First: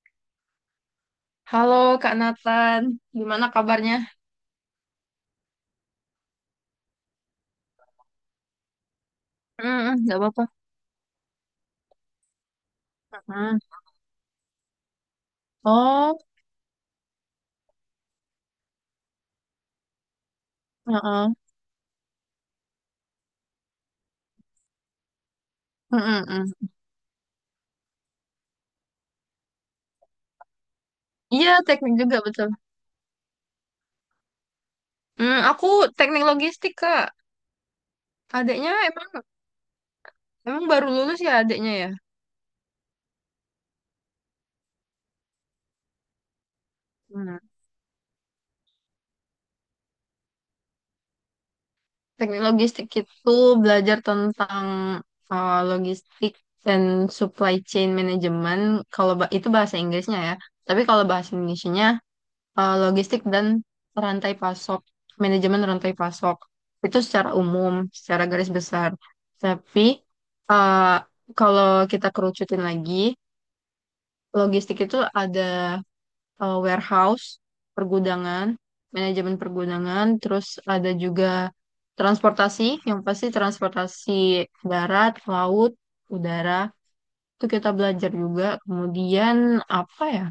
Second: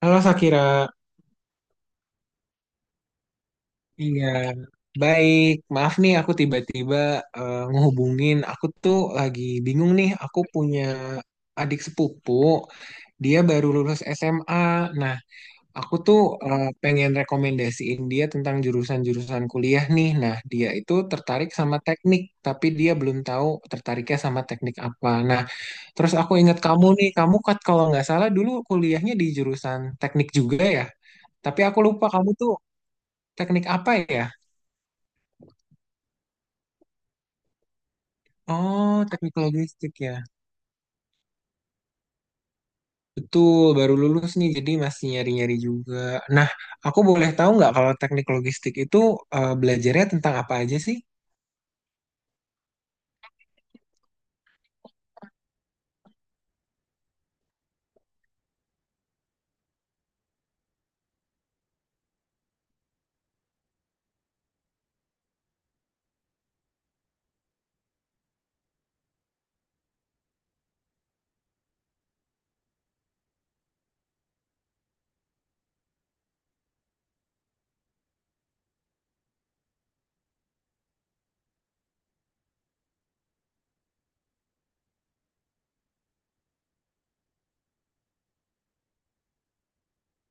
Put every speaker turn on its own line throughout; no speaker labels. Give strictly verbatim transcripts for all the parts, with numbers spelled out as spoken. Halo Sakira,
Halo Kak Nathan, gimana kabarnya?
iya baik. Maaf nih aku tiba-tiba eh, ngehubungin. Aku tuh lagi
Mm,
bingung nih.
nggak
Aku
apa-apa.
punya adik sepupu, dia
Mm.
baru lulus S M A. Nah, aku
Oh,
tuh eh, pengen rekomendasiin dia tentang jurusan-jurusan kuliah nih. Nah, dia itu
heeh.
tertarik sama teknik, tapi dia belum tahu tertariknya sama teknik apa. Nah,
Mm,
terus
mm,
aku ingat
mm.
kamu nih. Kamu kat kalau nggak salah dulu kuliahnya di jurusan teknik juga ya.
Iya,
Tapi aku
teknik
lupa
juga
kamu
betul.
tuh teknik apa ya?
Mm, aku teknik logistik, Kak. Adiknya
Oh,
emang
teknik logistik ya.
emang baru lulus ya, adiknya ya?
Betul, baru lulus nih, jadi masih nyari-nyari juga. Nah, aku boleh
Hmm,
tahu nggak kalau teknik logistik itu eh, belajarnya tentang apa aja sih?
Teknik logistik itu belajar tentang uh, logistik dan supply chain management. Kalau ba- itu bahasa Inggrisnya, ya. Tapi kalau bahasa Indonesianya eh, logistik dan rantai pasok, manajemen rantai pasok. Itu secara umum, secara garis besar. Tapi, eh, kalau kita kerucutin lagi, logistik itu ada eh, warehouse, pergudangan, manajemen pergudangan, terus ada juga transportasi, yang pasti transportasi darat, laut, udara. Itu kita belajar juga. Kemudian apa ya?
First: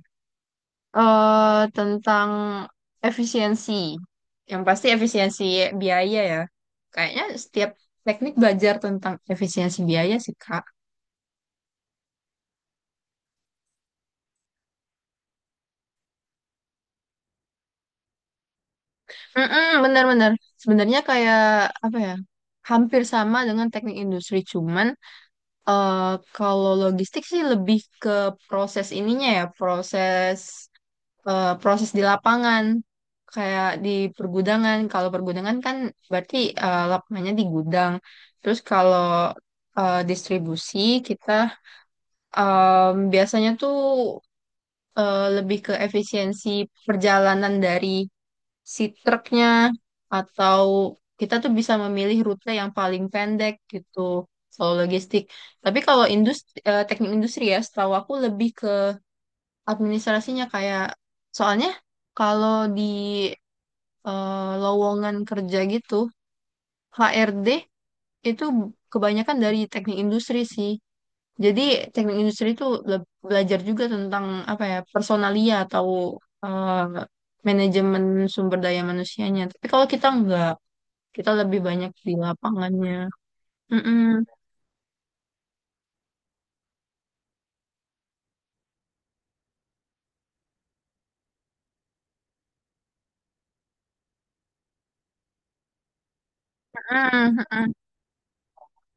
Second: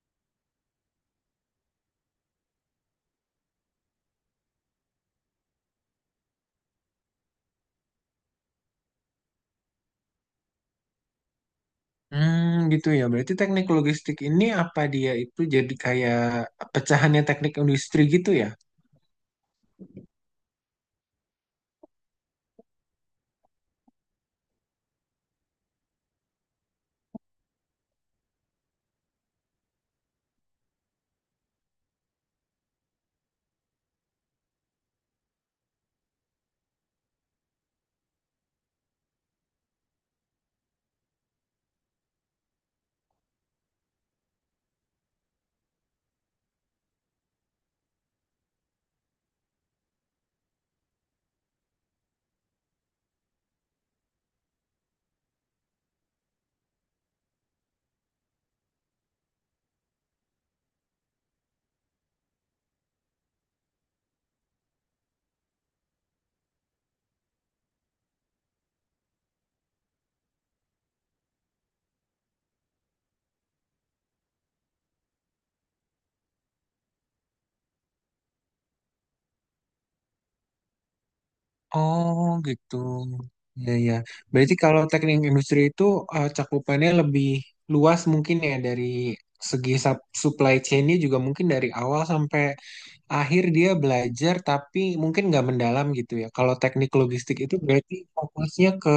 eh Tentang efisiensi. Yang pasti efisiensi biaya, ya. Kayaknya setiap teknik belajar tentang efisiensi biaya sih, Kak.
Hmm, gitu ya. Berarti teknik logistik ini apa dia itu jadi kayak pecahannya teknik industri gitu ya?
Mm-mm, benar-benar. Sebenarnya kayak apa ya? Hampir sama dengan teknik industri, cuman eh, kalau logistik sih lebih ke proses ininya ya, proses eh, proses di lapangan kayak di pergudangan. Kalau pergudangan kan berarti eh, lapangannya di gudang. Terus kalau eh, distribusi kita em, biasanya tuh eh, lebih ke efisiensi perjalanan dari si truknya, atau kita tuh bisa memilih rute yang paling pendek gitu. Kalau logistik. Tapi kalau industri, eh, teknik industri ya, setahu aku lebih ke administrasinya, kayak soalnya kalau di eh, lowongan kerja gitu, H R D itu kebanyakan dari teknik industri sih. Jadi teknik industri itu le- belajar juga tentang apa ya, personalia atau eh, manajemen sumber daya manusianya. Tapi kalau kita enggak, kita lebih banyak di
Oh, gitu.
lapangannya.
Ya, ya.
Mm-mm,
Berarti kalau teknik industri itu eh, cakupannya lebih luas mungkin ya dari segi sup- supply chain-nya juga mungkin dari awal sampai akhir dia belajar tapi mungkin nggak mendalam gitu ya. Kalau teknik
mm-mm,
logistik itu
mm-mm.
berarti fokusnya ke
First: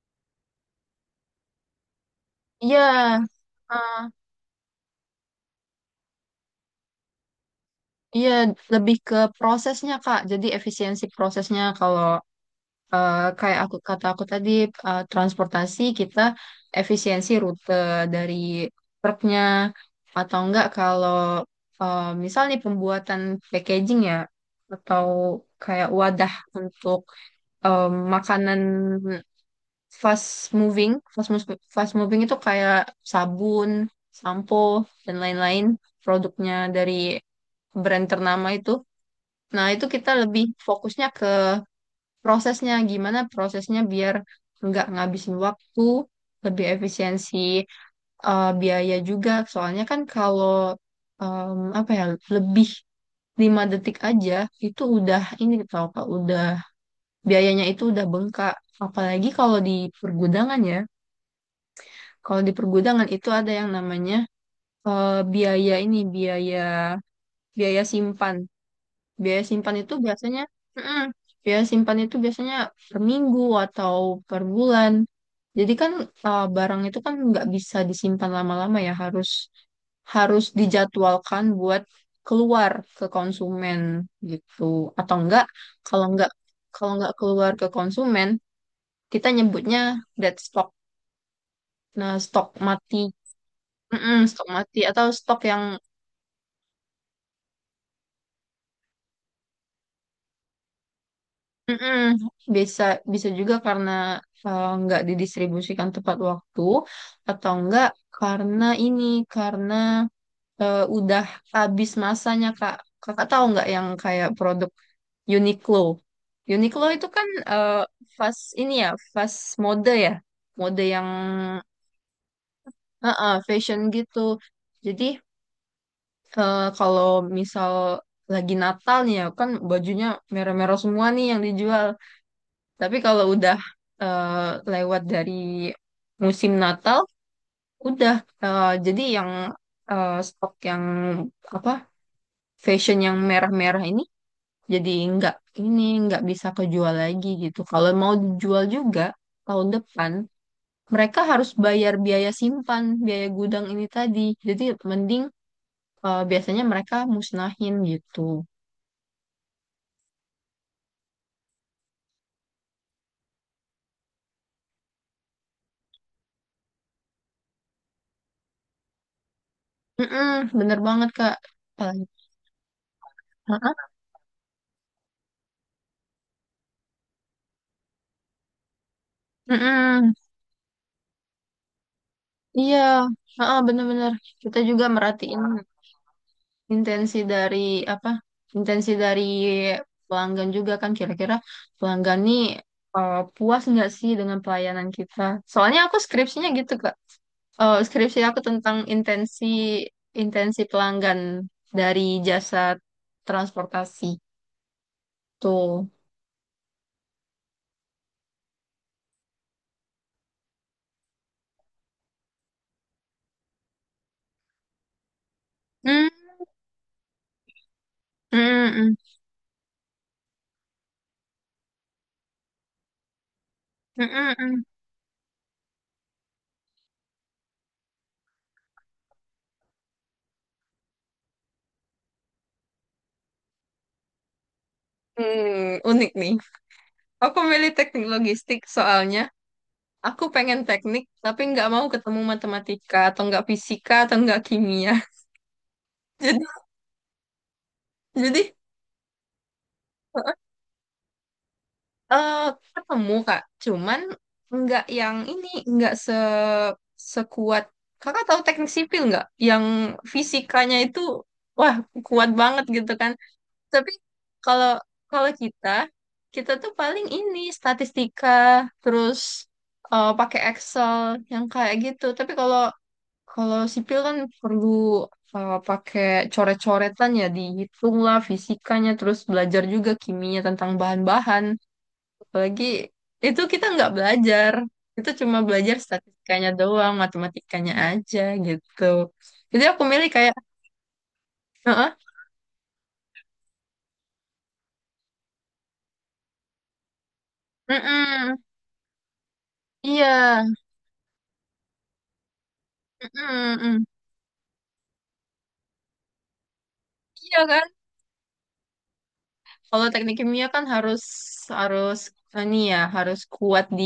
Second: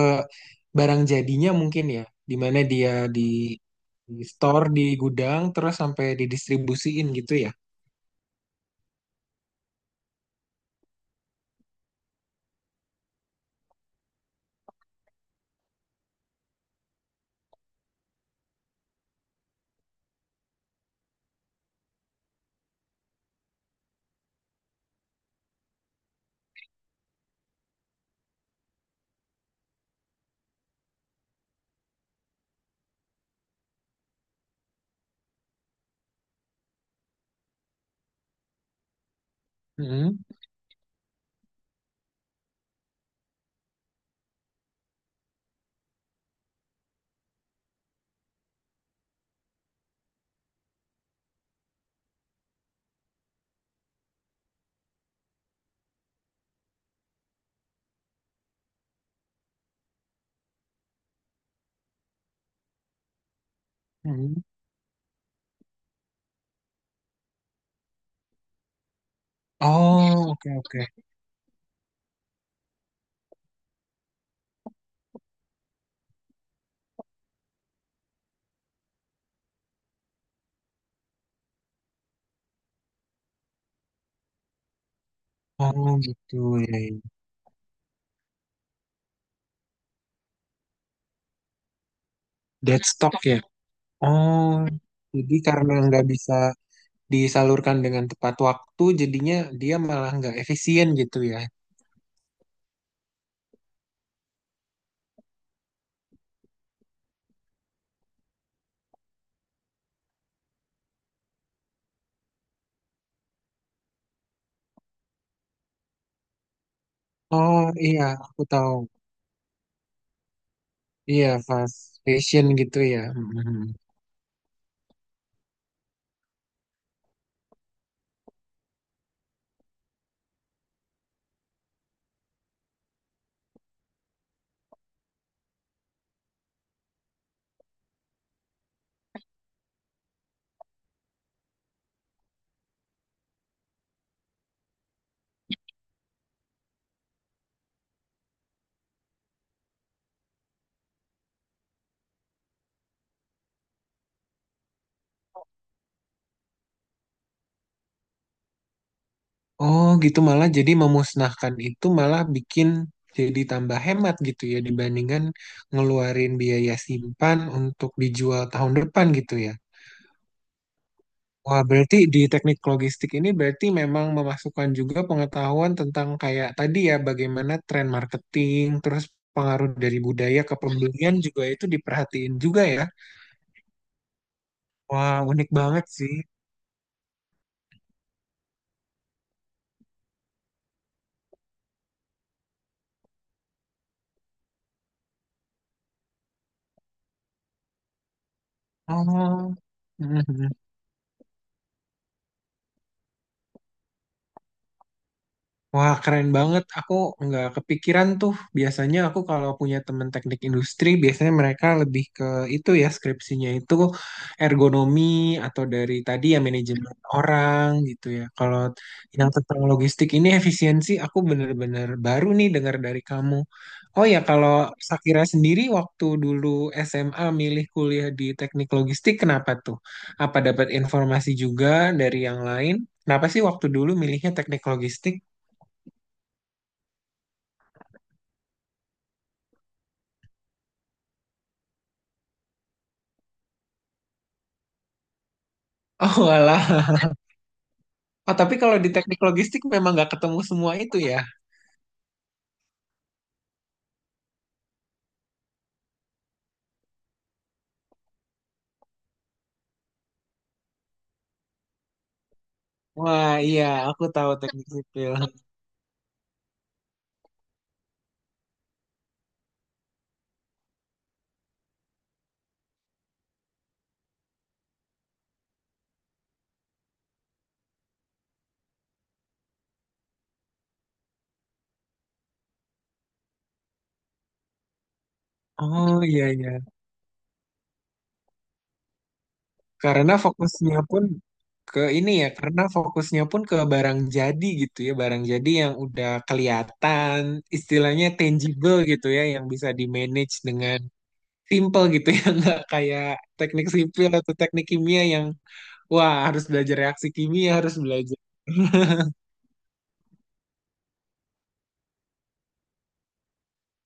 barang jadinya mungkin ya, di mana
Iya.
dia di,
eh,
di store di gudang terus sampai didistribusiin gitu ya.
Iya, lebih ke prosesnya, Kak. Jadi efisiensi prosesnya kalau eh, kayak aku kata aku tadi eh, transportasi kita efisiensi rute dari truknya, atau enggak kalau eh, misal nih pembuatan packaging ya, atau kayak wadah untuk eh, makanan fast moving fast, mus- fast moving itu kayak sabun, sampo dan lain-lain, produknya dari brand ternama itu. Nah, itu kita
Mm-mm,
lebih fokusnya ke prosesnya, gimana prosesnya biar nggak ngabisin waktu, lebih efisiensi eh, biaya juga, soalnya kan kalau em, apa ya, lebih lima detik aja itu udah ini tau Kak, udah biayanya itu udah bengkak. Apalagi kalau di pergudangan ya, kalau di pergudangan itu ada yang namanya
mm-mm.
eh, biaya ini, biaya biaya simpan. Biaya simpan itu
Oh,
biasanya,
oke, oke.
mm, biaya simpan itu biasanya per minggu atau per bulan. Jadi kan uh, barang itu kan nggak bisa disimpan lama-lama ya, harus harus dijadwalkan buat keluar ke konsumen gitu. Atau enggak,
Oh,
kalau enggak
gitu ya.
kalau enggak
Ya.
keluar ke konsumen, kita nyebutnya dead stock. Nah, stok
Dead
mati.
stock ya.
Mm-mm, stok
Oh,
mati atau
jadi
stok yang.
karena nggak bisa disalurkan dengan tepat waktu, jadinya dia malah nggak efisien gitu ya.
Mm-mm. Bisa bisa juga karena eh, nggak didistribusikan tepat waktu, atau enggak karena ini, karena eh, udah habis masanya, Kak. Kakak tahu nggak yang kayak produk Uniqlo? Uniqlo itu kan
Oh
eh,
iya,
fast
aku
ini
tahu.
ya, fast mode ya. Mode yang
Iya, fast fashion gitu ya.
eh, eh,
Mhm.
fashion gitu. Jadi eh, kalau misal lagi Natal nih ya kan, bajunya merah-merah semua nih yang dijual. Tapi kalau udah eh, lewat dari musim Natal, udah eh, jadi yang eh, stok yang apa, fashion yang merah-merah ini jadi nggak, ini nggak bisa kejual lagi gitu. Kalau mau dijual juga tahun depan, mereka harus bayar biaya simpan, biaya gudang ini tadi. Jadi mending eh, biasanya mereka musnahin gitu.
Oh, gitu malah jadi memusnahkan itu malah bikin jadi tambah hemat gitu ya dibandingkan ngeluarin biaya simpan untuk dijual tahun depan gitu ya.
Mm-mm, bener banget, Kak.
Wah, berarti di
Apalagi-
teknik logistik ini berarti memang memasukkan juga pengetahuan tentang kayak tadi ya bagaimana tren marketing, terus pengaruh dari
Mm-mm.
budaya ke pembelian juga itu diperhatiin juga
Iya,
ya.
heeh, bener-bener. Kita juga
Wah,
merhatiin
unik banget sih.
intensi dari apa? Intensi dari pelanggan juga, kan kira-kira pelanggan nih eh, puas nggak sih dengan pelayanan kita? Soalnya aku skripsinya gitu, Kak. Eh, skripsi aku tentang intensi
Oh.
intensi pelanggan dari jasa transportasi tuh.
Wah, keren banget. Aku nggak kepikiran tuh. Biasanya aku kalau punya temen teknik industri, biasanya mereka lebih ke itu ya, skripsinya itu ergonomi atau dari
Hmm,
tadi ya manajemen orang gitu ya.
mm,
Kalau
mm,
yang tentang logistik ini efisiensi, aku bener-bener baru nih dengar dari kamu.
mm,
Oh ya,
mm,
kalau
mm.
Sakira sendiri waktu dulu S M A milih kuliah di teknik logistik, kenapa tuh? Apa dapat informasi juga dari yang lain? Kenapa sih waktu dulu milihnya teknik logistik?
Hmm, unik nih. Aku milih teknik logistik soalnya aku pengen teknik, tapi nggak mau ketemu matematika, atau nggak fisika, atau nggak kimia.
Oh
Jadi,
alah. Oh,
jadi
tapi kalau di teknik logistik memang nggak
eh
ketemu semua itu ya.
eh, ketemu, Kak. Cuman nggak yang ini, nggak se sekuat. Kakak tahu teknik sipil nggak? Yang fisikanya itu, wah, kuat banget gitu kan.
Wah iya,
Tapi
aku tahu teknik
kalau
sipil.
kalau kita, kita tuh paling ini, statistika, terus eh, pakai Excel, yang kayak gitu. Tapi kalau Kalau sipil kan perlu uh, pakai coret-coretan ya, dihitung lah fisikanya, terus belajar juga kimia tentang bahan-bahan. Apalagi itu kita nggak belajar, itu cuma belajar
Oh iya,
statistikanya
iya.
doang, matematikanya aja gitu. Jadi aku milih
Karena
kayak,
fokusnya pun ke
"Heeh,
ini ya, karena fokusnya pun ke barang jadi gitu ya, barang jadi yang udah kelihatan, istilahnya
mm-mm,
tangible gitu ya, yang bisa
iya,
di-manage dengan simple gitu ya, nggak kayak
mm-mm,
teknik
mm-mm."
sipil atau teknik kimia yang wah harus belajar reaksi
Iya,
kimia,
kan?
harus belajar
Kalau teknik kimia kan harus harus ini ya, harus kuat di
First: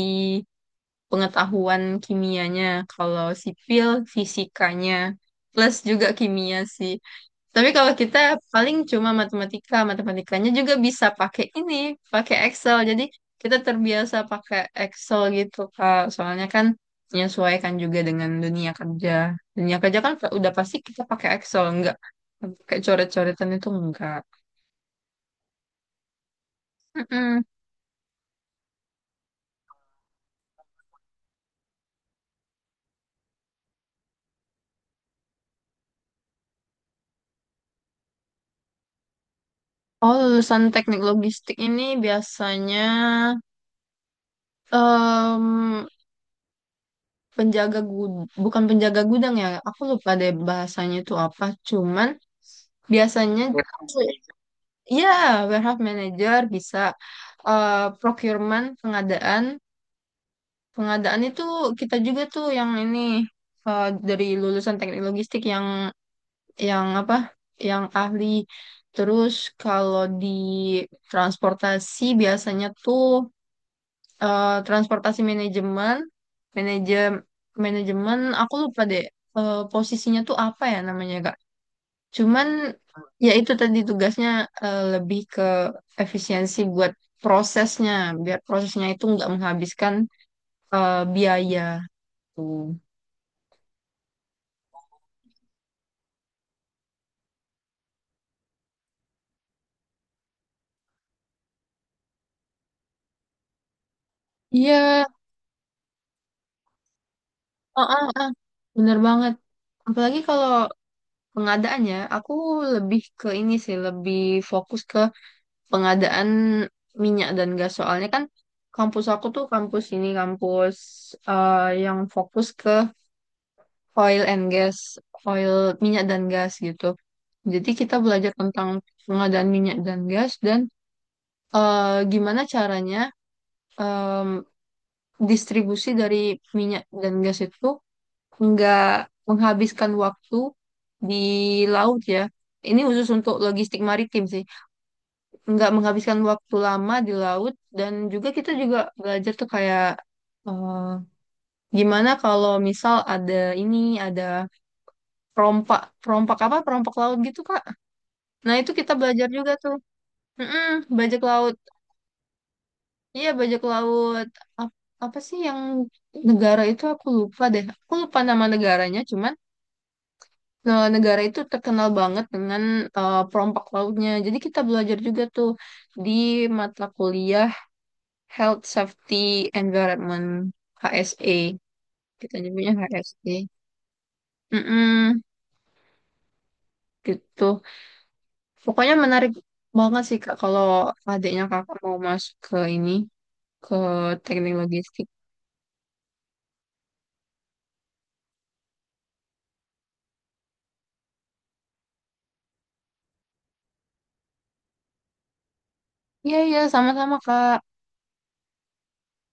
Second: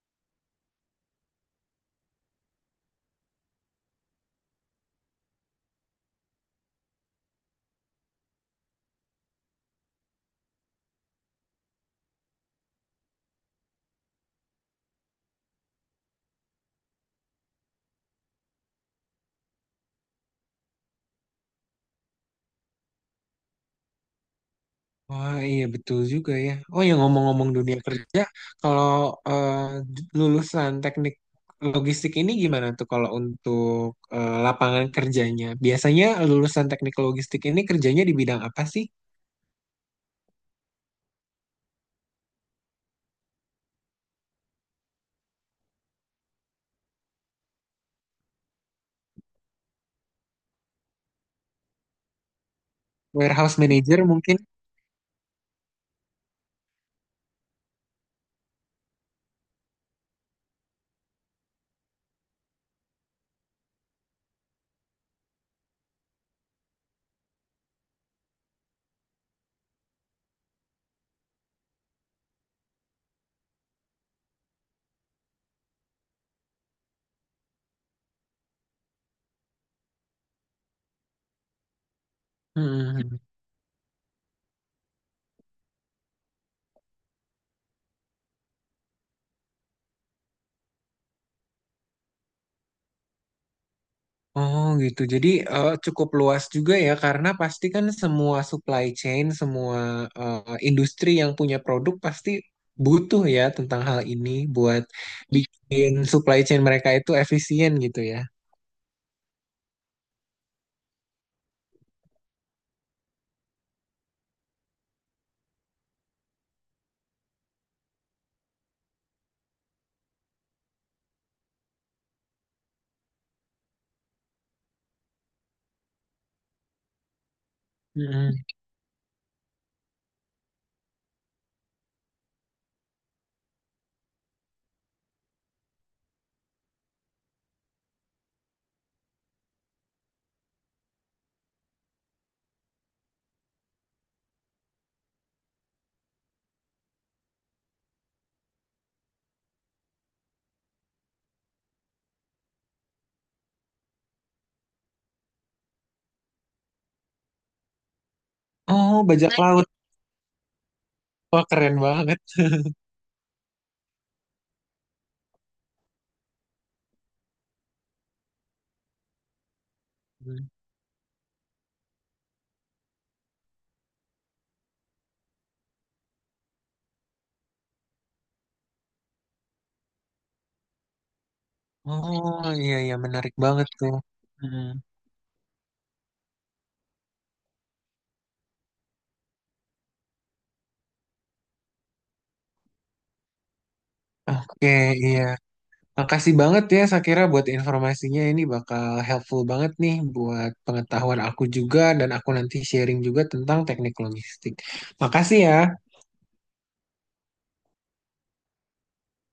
pengetahuan kimianya, kalau sipil fisikanya, plus juga kimia sih. Tapi kalau kita paling cuma matematika, matematikanya juga bisa pakai ini, pakai Excel. Jadi kita terbiasa pakai Excel gitu, Kak. Soalnya kan menyesuaikan juga dengan dunia kerja. Dunia kerja kan udah pasti kita pakai Excel, enggak pakai coret-coretan itu enggak.
Wah, iya betul juga ya. Oh ya
Mm-mm.
ngomong-ngomong dunia kerja, kalau eh, lulusan teknik logistik ini gimana tuh kalau untuk eh, lapangan kerjanya? Biasanya lulusan teknik logistik ini kerjanya di bidang apa sih?
Oh, lulusan teknik logistik ini biasanya penjaga gudang, bukan penjaga gudang ya, aku lupa deh bahasanya itu apa, cuman biasanya
Warehouse manager mungkin?
ya warehouse manager, bisa eh, procurement, pengadaan. Pengadaan itu kita juga tuh yang ini, eh, dari lulusan teknik logistik yang yang apa, yang ahli. Terus kalau di transportasi biasanya tuh eh, transportasi manajemen, manajem manajemen, aku lupa deh eh, posisinya tuh apa ya namanya, Kak. Cuman
Hmm.
ya itu tadi tugasnya eh, lebih ke efisiensi buat prosesnya, biar prosesnya itu nggak menghabiskan eh, biaya. Tuh.
Oh gitu. Jadi eh, cukup luas juga ya karena pasti kan semua supply chain, semua eh, industri yang punya produk pasti butuh ya tentang hal ini buat
Iya,
bikin supply chain mereka itu efisien
ah,
gitu
ah,
ya.
ah, bener banget. Apalagi kalau pengadaan ya, aku lebih ke ini sih, lebih fokus ke pengadaan minyak dan gas. Soalnya kan kampus aku tuh kampus ini kampus eh, yang fokus ke oil and gas, oil minyak dan gas gitu. Jadi kita belajar
Mm-mm.
tentang pengadaan minyak dan gas, dan eh, gimana caranya em, distribusi dari minyak dan gas itu nggak menghabiskan waktu di laut ya. Ini khusus untuk logistik maritim sih. Nggak menghabiskan waktu lama di laut, dan juga kita juga belajar tuh kayak eh, gimana kalau misal ada ini, ada perompak, perompak apa, perompak laut gitu, Kak. Nah, itu kita
Oh,
belajar
bajak
juga
nah, laut.
tuh. Mm-mm, bajak
Wah,
laut.
keren banget.
Iya, bajak laut. Ap- Apa sih yang, negara itu aku lupa deh. Aku lupa nama negaranya, cuman
Mm.
eh, negara itu terkenal banget dengan eh, perompak lautnya. Jadi kita belajar juga tuh di mata kuliah Health Safety Environment, H S E. Kita
Oh,
nyebutnya
iya iya
H S E.
menarik banget tuh. Mm.
Mm-mm, gitu. Pokoknya menarik banget sih, Kak, kalau adiknya Kakak mau masuk ke ini ke teknik
Oke,
logistik.
iya. Makasih banget ya Sakira buat informasinya ini bakal helpful banget nih buat pengetahuan aku juga dan aku nanti sharing juga tentang teknik logistik. Makasih ya.
Iya, iya, sama-sama, Kak.